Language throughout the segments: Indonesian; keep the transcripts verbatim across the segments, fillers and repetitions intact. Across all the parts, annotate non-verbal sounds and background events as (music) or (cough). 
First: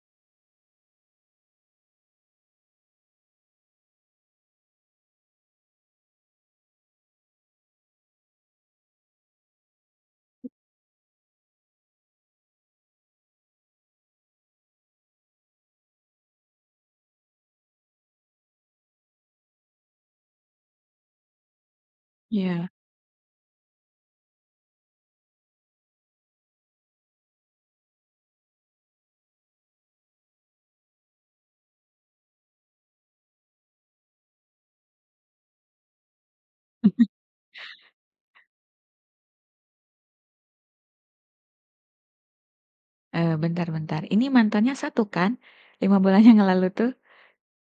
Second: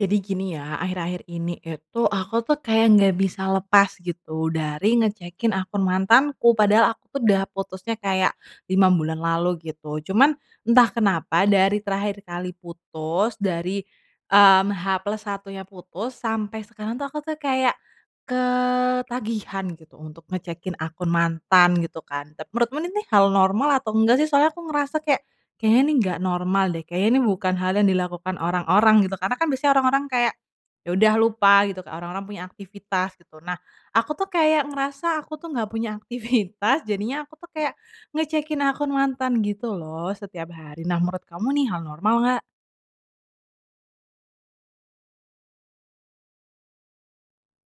Jadi gini ya akhir-akhir ini itu aku tuh kayak nggak bisa lepas gitu dari ngecekin akun mantanku. Padahal aku tuh udah putusnya kayak, lima bulan lalu gitu cuman, entah kenapa dari terakhir kali putus dari, mmm, H plus satunya putus sampai sekarang tuh aku tuh kayak, ketagihan gitu untuk ngecekin akun mantan gitu kan. Tapi Iya. menurutmu ini hal normal atau enggak sih soalnya aku ngerasa kayak, kayaknya ini nggak normal deh, kayaknya ini bukan hal yang dilakukan orang-orang gitu, karena kan biasanya orang-orang kayak, ya udah lupa gitu kayak orang-orang punya aktivitas gitu. Nah, aku tuh kayak ngerasa aku tuh nggak punya aktivitas (chuckles) jadinya aku tuh kayak, ngecekin akun mantan gitu loh setiap hari. Nah menurut kamu nih hal normal nggak? Eee, bentar bentar, ini mantannya satu kan? lima bulan yang lalu tuh?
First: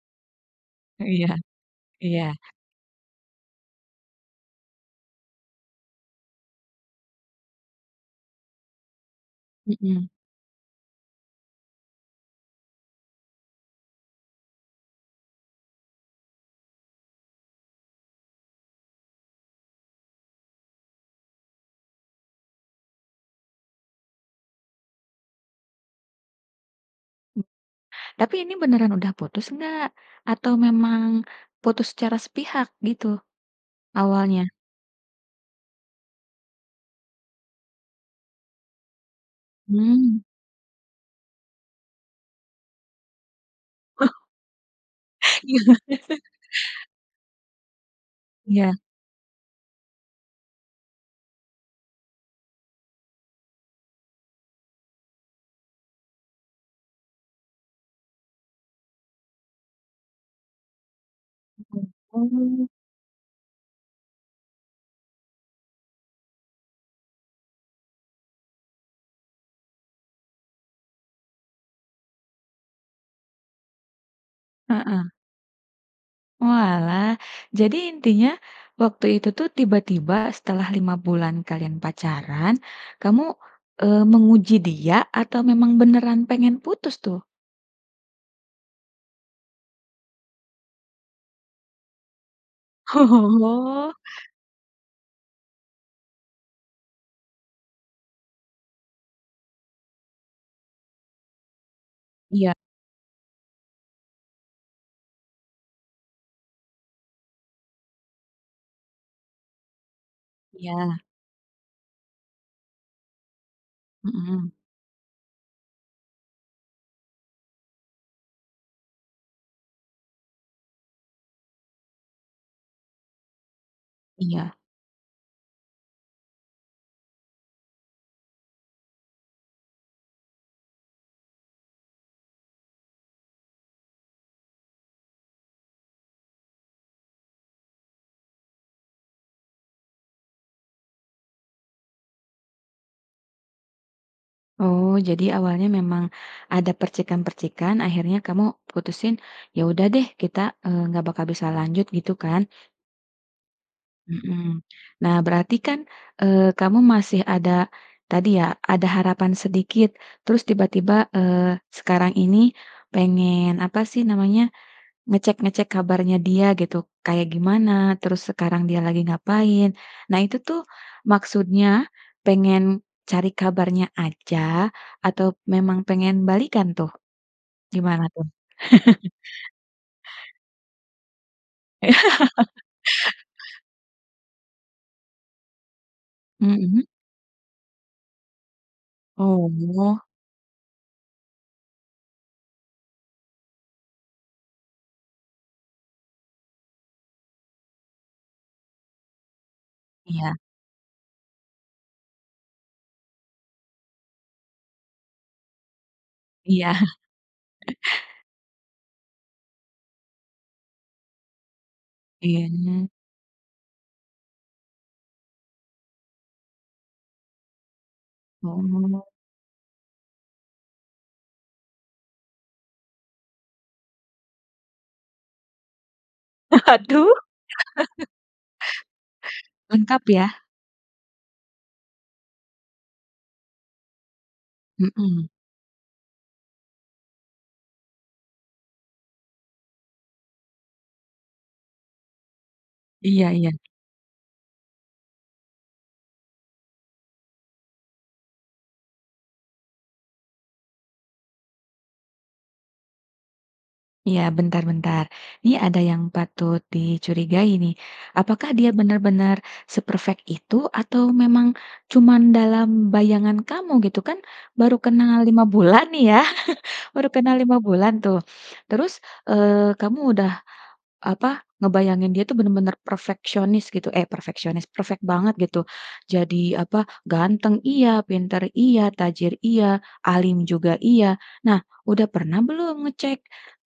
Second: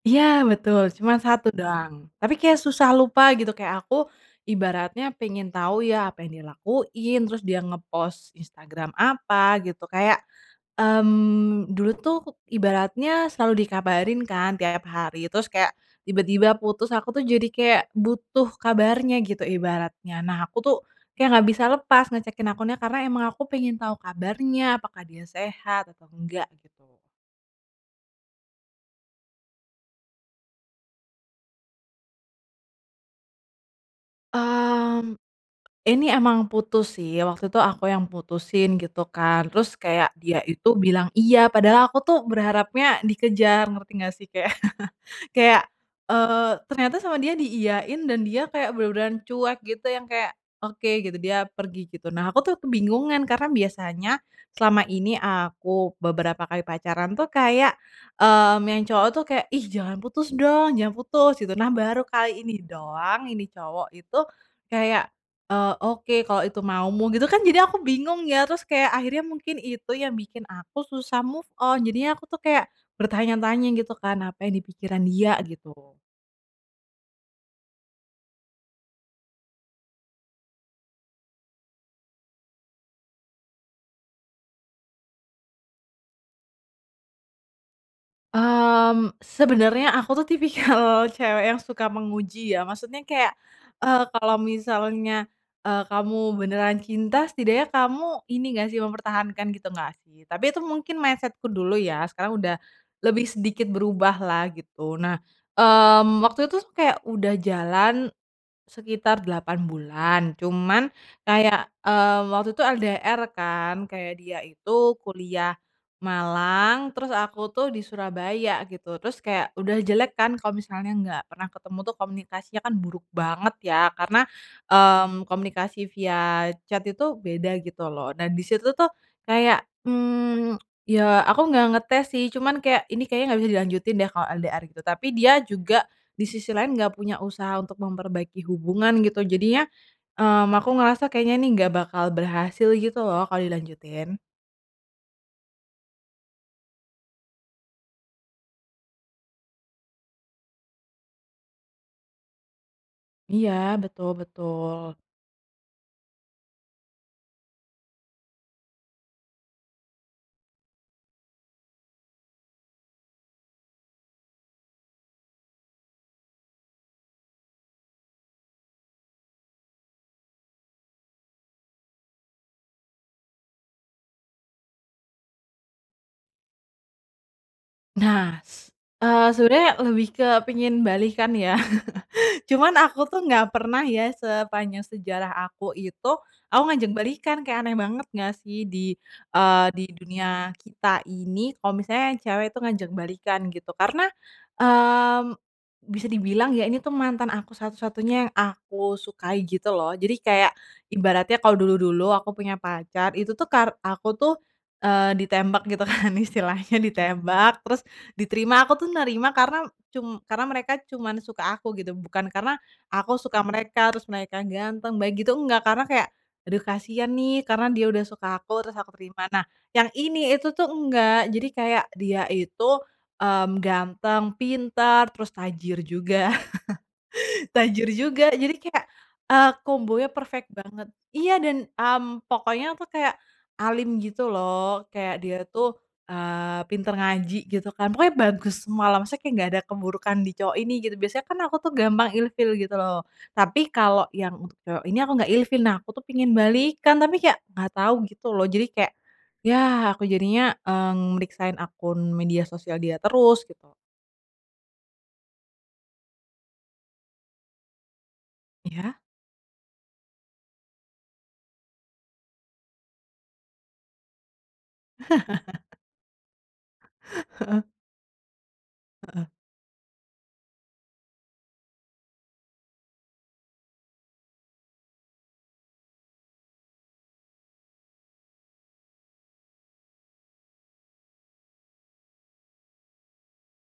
Iya betul, cuman Iya satu doang. iya. Tapi kayak susah lupa gitu kayak aku ibaratnya pengen tahu ya apa yang dia lakuin, terus dia ngepost Instagram apa gitu, Mhm. kayak, mmm, dulu tuh ibaratnya selalu dikabarin kan tiap hari terus kayak tiba-tiba putus aku tuh jadi kayak butuh kabarnya gitu ibaratnya. Nah aku tuh, kayak nggak bisa lepas ngecekin akunnya karena emang aku pengen tahu kabarnya apakah dia sehat atau enggak gitu. Tapi ini beneran udah putus enggak? Atau memang putus secara sepihak gitu, awalnya? Mmm, ini emang putus sih, waktu itu aku yang putusin gitu kan, terus kayak Hmm. dia itu bilang iya padahal aku tuh berharapnya dikejar, ngerti Oh! nggak sih kayak (laughs) Iya. kayak, (laughs) eee, ternyata sama dia diiyain dan dia kayak Iya. bener-beneran cuek gitu yang kayak, "Oke," gitu, dia pergi gitu. Nah aku tuh kebingungan karena biasanya selama ini aku beberapa kali pacaran tuh kayak, mmm, yang cowok tuh kayak, "Ih jangan putus dong, jangan putus," gitu. Nah baru Mhm, kali ini hmm. doang ini cowok itu kayak, eee, "Oke, kalau itu maumu," gitu kan, jadi aku bingung ya, terus akhirnya mungkin itu yang bikin aku susah move on, jadinya aku tuh kayak bertanya-tanya gitu kan apa yang di pikiran Heeh. dia, gitu. Oalah, jadi intinya waktu itu tuh tiba-tiba setelah lima bulan kalian pacaran, kamu, eee, menguji dia atau memang beneran pengen putus tuh? Mmm, sebenernya aku tuh tipikal cewek yang suka menguji ya, maksudnya kayak, Oh. eee, kalau misalnya, eee, kamu beneran cinta setidaknya kamu ini nggak sih mempertahankan gitu nggak sih? Tapi itu mungkin mindset-ku dulu ya sekarang Iya. udah, lebih sedikit berubahlah gitu, nah, mmm, waktu itu kayak udah jalan, sekitar delapan bulan cuman Iya. kayak, mmm, waktu itu LDR kan kayak dia Mhm. itu kuliah Malang terus aku tuh di Surabaya gitu, terus kayak udah jelek kan kalau misalnya nggak pernah ketemu tuh komunikasinya kan buruk banget ya karena, Iya. mmm, komunikasi via chat itu beda gitu loh dan di situ tuh kayak, mmm, ya aku nggak ngetes sih cuman kayak ini kayaknya nggak bisa dilanjutin deh kalau LDR gitu. Tapi dia juga, di sisi lain nggak punya usaha untuk memperbaiki hubungan gitu jadinya, mmm, aku ngerasa kayaknya ini nggak bakal berhasil gitu loh kalau dilanjutin. Oh, jadi awalnya memang, ada percikan-percikan akhirnya kamu putusin, "Ya udah deh, kita, eee, nggak bakal bisa lanjut," gitu kan? Iya, betul Mhm, betul. nah berarti kan, eee, kamu masih ada, tadi ya, ada harapan sedikit terus tiba-tiba, eee, sekarang ini pengen apa sih namanya, ngecek-ngecek kabarnya dia gitu kayak gimana, terus sekarang dia lagi ngapain, nah itu tuh maksudnya pengen cari kabarnya aja atau memang pengen balikan tuh? Gimana tuh? Nah, s (laughs) eee, sebenernya lebih ke pengen balikan ya, Iya. (chuckles) (laughs) cuman aku tuh nggak pernah ya sepanjang sejarah aku itu, aku Mhm. ngajak balikan kayak aneh banget nggak sih di eee, di Oh. dunia kita ini kalau misalnya yang cewek itu ngajak balikan gitu. Karena, mmm, bisa dibilang ya ini tuh mantan aku satu-satunya yang aku sukai gitu loh, jadi Iya. kayak, ibaratnya kalau dulu-dulu aku punya pacar itu tuh kar aku tuh, eee, ditembak gitu kan Iya. istilahnya ditembak, (chuckles) terus diterima, aku tuh nerima karena cum karena mereka cuman suka aku gitu bukan karena Iya. aku suka mereka terus mereka ganteng baik gitu, enggak, karena kayak, aduh kasihan nih karena dia udah suka aku terus aku Oh. terima. Nah, yang ini itu tuh enggak, jadi kayak dia itu, mmm, ganteng, pinter, terus tajir juga, Aduh. (chuckles) tajir (chuckles) juga jadi kayak, eee, Lengkap kombonya ya. perfect banget. Iya dan, mmm, pokoknya itu kayak, alim gitu loh kayak Mhm. dia tuh, eee, pinter ngaji gitu kan, pokoknya bagus semualah maksudnya kayak nggak ada keburukan di cowok ini gitu, biasanya kan aku tuh gampang ilfil gitu loh, Iya iya. tapi kalau yang untuk cowok ini aku nggak ilfil. Nah aku tuh pengen balikan tapi kayak nggak tahu gitu loh jadi kayak, ya aku jadinya, mmm, meriksain akun media sosial dia terus gitu. Iya bentar bentar, ini ada yang patut dicurigai nih, apakah dia Iya. benar-benar se-perfect itu atau memang cuman dalam bayangan kamu, gitu? Kan baru kenal lima (laughs) bulan nih ya, (chuckles) baru kenal lima Heeh. bulan tuh, terus, Heeh. eee, kamu udah apa, ngebayangin dia itu bener-bener perfeksionis gitu eh, perfeksionis, perfect banget gitu. Jadi apa ganteng iya, pinter iya, tajir iya, alim juga iya. Nah udah pernah belum ngecek,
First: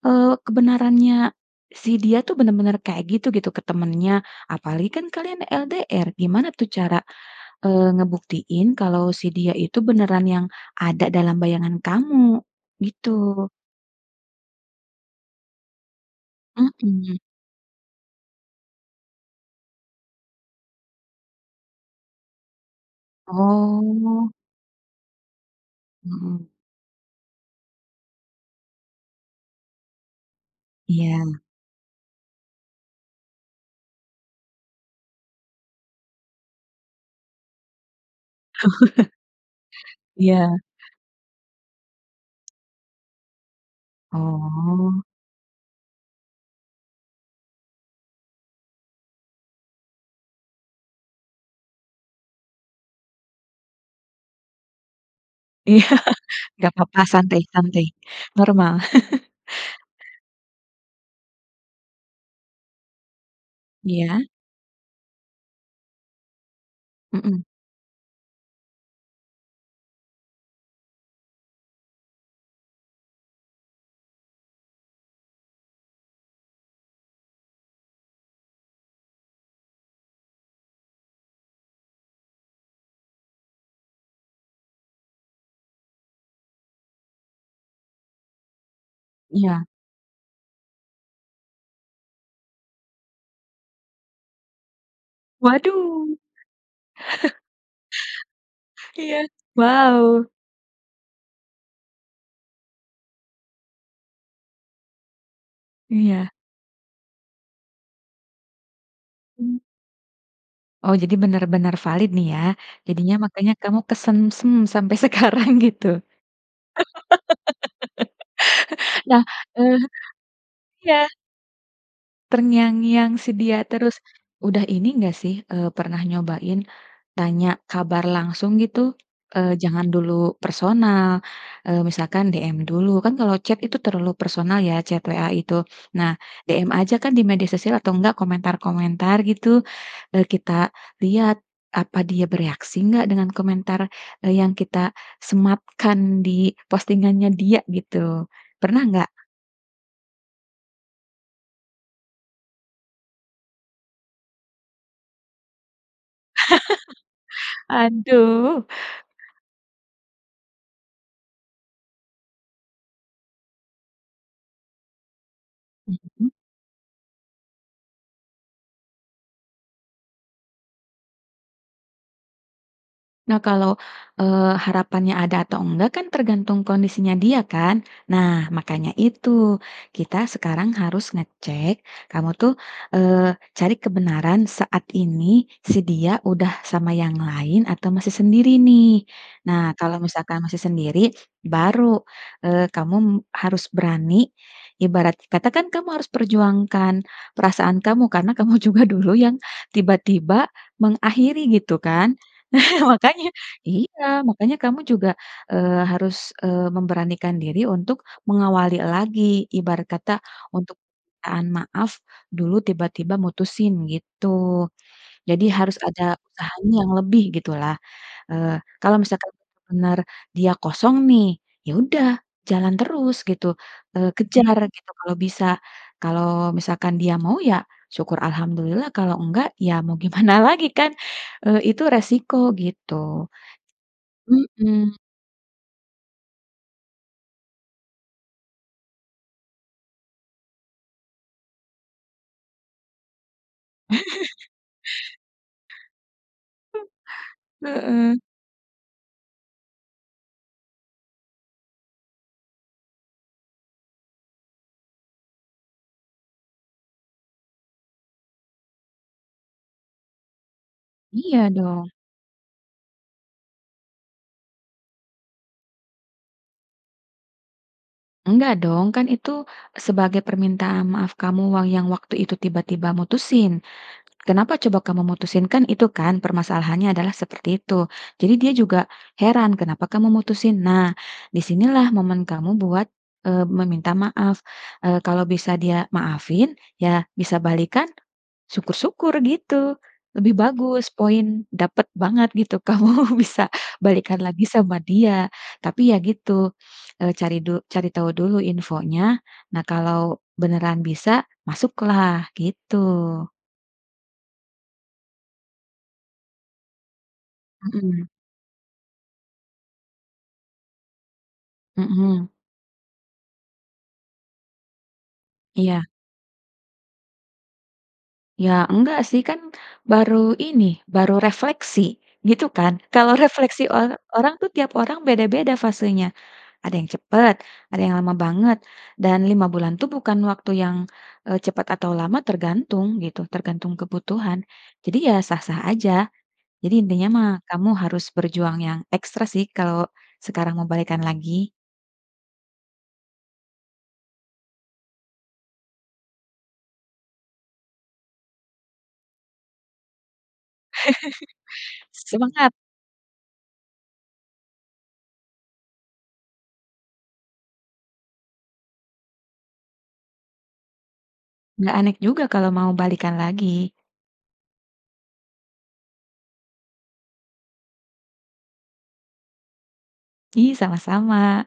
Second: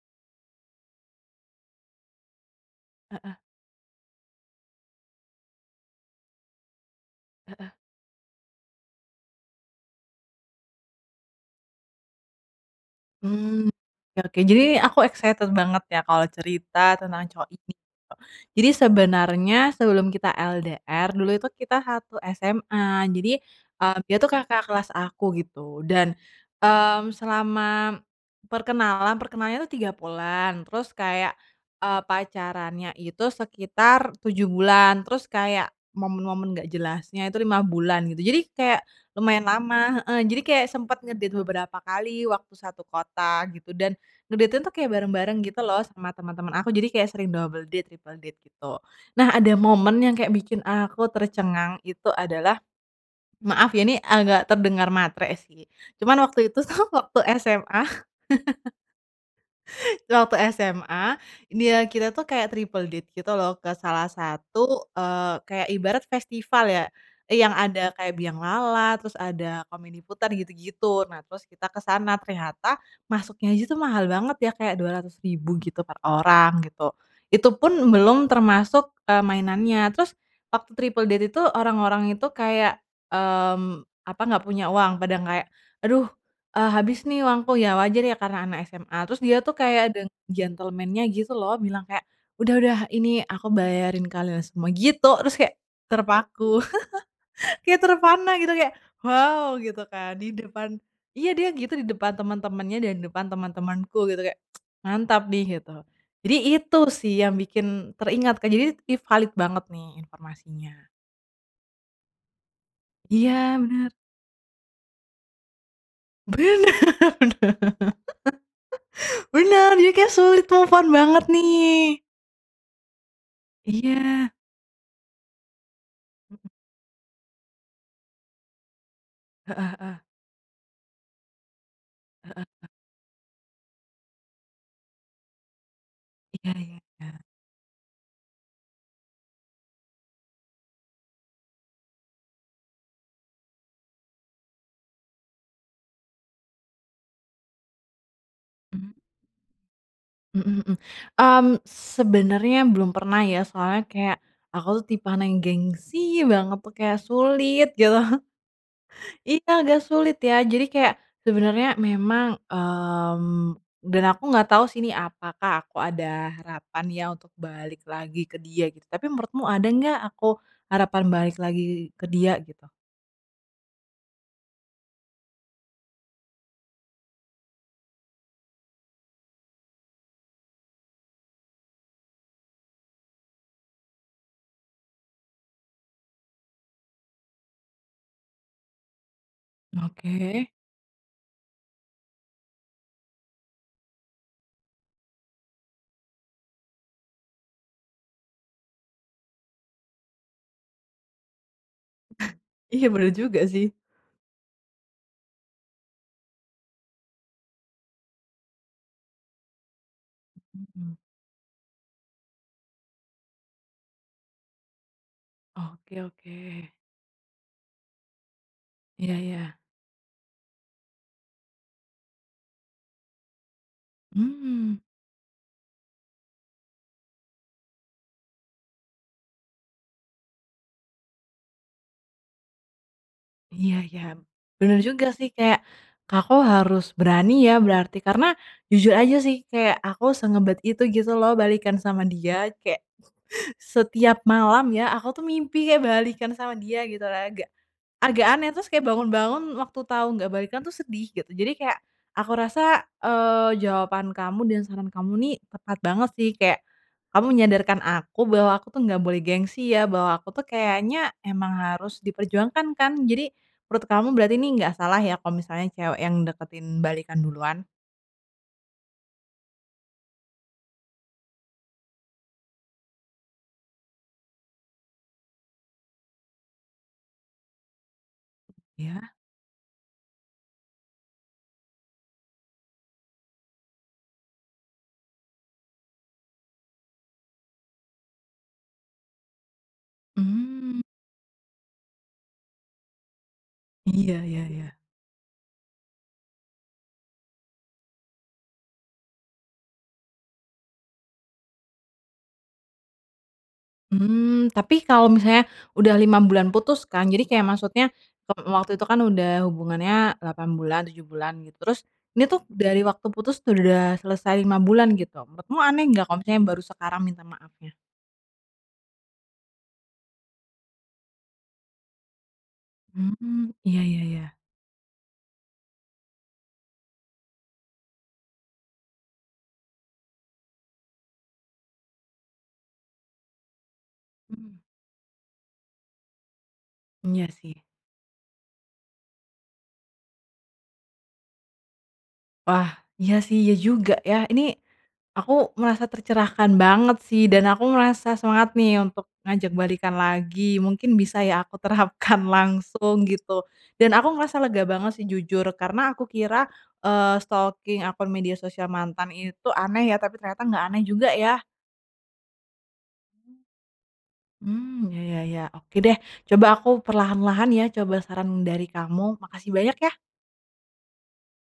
eee, kebenarannya si dia itu bener-bener kayak gitu Heeh. gitu ke temennya, apalagi kan kalian LDR gimana tuh cara, Heeh. eee, ngebuktiin kalau si dia itu beneran yang ada dalam bayangan kamu, gitu? Mmm, oke oke. Jadi ni aku excited banget ya kalau cerita Mhm. tentang cowok ini tuh, jadi sebenarnya sebelum kita LDR dulu itu kita satu SMA jadi, eee, dia itu Oh. kakak kelas aku gitu dan, Mhm. mmm, selama perkenalan perkenalannya itu tiga bulan terus Iya. kayak, eee, pacarannya itu sekitar tujuh bulan, terus kayak momen-momen nggak jelasnya itu lima bulan gitu. Jadi kayak Oh. (laughs) lumayan lama heeh, jadi Iya. kayak sempet nge-date beberapa kali waktu satu kota gitu dan, nge-date-nya itu kayak Oh. bareng-bareng gitu loh sama temen-temen aku jadi kayak sering double date, triple date gitu. Nah ada momen yang kayak bikin aku tercengang itu adalah, maaf ya ini agak terdengar matre sih Iya, cuman waktu itu nggak sa apa-apa waktu santai, SMA santai. (laughs) Normal. (chuckles) tuh waktu SMA, dia kita itu kayak triple date gitu loh, ke salah Iya. satu, eee, kayak ibarat festival ya, Mhm. yang ada kayak bianglala, terus ada komedi putar gitu-gitu. Nah terus kita kesana, ternyata masuknya aja itu mahal banget ya kayak dua ratus ribu gitu per orang gitu, itu pun belum termasuk, eee, mainannya. Terus waktu triple date itu orang-orang itu kayak, mmm, apa, nggak punya uang pada kayak, "Aduh, eee, habis nih uangku," ya wajar ya karena anak SMA. Terus dia itu Iya. kayak ada gentlemen-nya gitu loh bilang kayak, "Udah udah ini aku bayarin kalian semua," gitu terus kayak Waduh. terpaku, (chuckles) (chuckles) kayak terpana gitu kayak, Iya, "wow," gitu kan wow. di depan iya dia gitu di depan teman-temannya dan di depan teman-temanku gitu kayak, (tsk) "Mantap nih," gitu. Iya. Jadi itu sih yang bikin teringat, kan jadi ini if halid banget Mmm. nih informasinya. Oh jadi bener-bener valid nih ya, jadinya Iya makanya kamu bener. kesengsem sampai sekarang gitu. Bener! bener (laughs) Nah, bener, eh jadi kayak sulit move on iya. banget nih. Terngiang-ngiang si dia terus. Iya. Udah ini nggak sih, eee, pernah Mmm. nyobain, tanya kabar langsung gitu? Eee, Heeh jangan heeh. dulu personal, eee, misalkan Heeh. DM dulu kan kalau chat itu terlalu personal ya chat WA itu, nah Iya DM iya aja kan iya. di media sosial atau enggak komentar-komentar gitu, eee, kita lihat, apa dia bereaksi nggak dengan komentar, eee, yang kita sematkan di postingannya dia gitu, pernah Mmm. nggak? Mhm mhm, mmm, sebenernya belum pernah ya soalnya kayak, aku tuh tipean yang gengsi banget tuh kayak sulit (laughs) gitu. (chuckles) Aduh. Iya, agak sulit ya. Jadi kayak, sebenernya memang, mmm, dan aku nggak tahu sih ini apakah aku ada Mhm. harapan ya untuk balik lagi ke dia gitu tapi menurutmu ada nggak aku harapan balik lagi ke dia gitu? Nah kalau, eee, harapannya ada atau enggak kan tergantung kondisinya dia kan? Nah makanya itu kita sekarang harus ngecek kamu tuh, eee, cari kebenaran saat ini si dia udah sama yang lain atau masih sendiri nih, nah kalau misalkan Oke. masih sendiri baru, eee, kamu harus berani, ibarat kata kan kamu harus perjuangkan perasaan kamu karena kamu juga dulu yang tiba-tiba mengakhiri gitu kan? (snorts) Nah Iya bener makanya juga sih. iya, makanya kamu juga, eee, harus, eee, memberanikan diri untuk mengawali lagi ibarat kata untuk, Mhm. permintaan maaf dulu tiba-tiba mutusin gitu, jadi harus Oke ada oke. usahanya yang lebih gitulah, eee, kalau Iya misalkan ya. bener dia kosong nih ya udah jalan terus gitu, eee, kejar Mmm. gitu kalau bisa kalau misalkan dia mau ya syukur alhamdulillah kalau enggak ya mau gimana lagi kan? Eee, itu resiko gitu, Iya iya, bener mhm. juga sih kayak, aku harus berani ya berarti karena jujur aja sih kayak aku sengebet itu gitu loh balikan sama dia tuh kayak, (laughs) setiap (laughs) malam ya aku tuh mimpi kayak balikan sama dia (laughs) gitu agak, Heeh. agak aneh terus bangun-bangun waktu tau nggak balikan itu sedih gitu. Jadi kayak, aku rasa, eee, jawaban kamu dan saran kamu nih tepat banget sih kayak, kamu menyadarkan aku bahwa aku tuh nggak boleh gengsi ya, bahwa aku tuh kayaknya Iya emang dong. harus diperjuangkan kan? Jadi, menurut kamu berarti ini nggak salah ya kalau misalnya cewek yang deketin balikan duluan? Enggak dong, kan itu sebagai permintaan maaf kamu wang yang waktu itu tiba-tiba mutusin. Kenapa coba kamu mutusin, kan itu kan permasalahannya adalah seperti itu. Jadi dia juga Ya. heran kenapa kamu mutusin. Nah, di sinilah momen kamu buat, eee, meminta maaf. Eee, kalau bisa dia maafin ya bisa balikan, syukur-syukur gitu, lebih Mmm. bagus, poin dapet banget gitu kamu bisa Iya balikan iya lagi iya. sama dia. Tapi ya gitu, eee, cari du cari tahu dulu infonya. Nah kalau beneran bisa, masuklah, gitu. Mmm. Tapi kalau misalnya udah lima bulan putus kan, jadi kayak maksudnya, Mhm. mmm, waktu itu kan udah hubungannya delapan bulan, tujuh bulan gitu. Terus ini Mhm. tuh dari waktu putus udah selesai lima bulan gitu. Menurutmu Iya. aneh nggak kalau misalnya baru sekarang minta maafnya? Ya enggak sih. Kan baru ini, baru refleksi. Gitu kan? Kalau Hmm. refleksi Iya or iya iya. orang tuh, tiap orang beda-beda fasenya. Ada yang cepet, ada yang lama banget. Dan lima bulan tuh bukan waktu yang, eee, cepet atau lama, tergantung gitu tergantung kebutuhan. Mmm. Jadi ya sah-sah aja. Jadi intinya Iya mah sih. kamu harus berjuang yang ekstra sih kalau sekarang mau balikan lagi. Wah. Iya sih, iya juga ya. Ini aku merasa tercerahkan banget sih dan aku ngerasa semangat nih untuk ngajak balikan lagi. Mungkin bisa ya aku (laughs) terapkan Semangat. langsung gitu. Dan aku ngerasa lega banget sih, jujur. Karena aku kira, eee, stalking akun media sosial mantan itu aneh ya, tapi ternyata nggak aneh juga ya. Nggak anek juga kalau mau balikan lagi. Mmm, hmm. Ya ya ya. Oke deh. Coba aku perlahan-lahan ya coba saran dari kamu. Makasih banyak ya. Ih, sama-sama.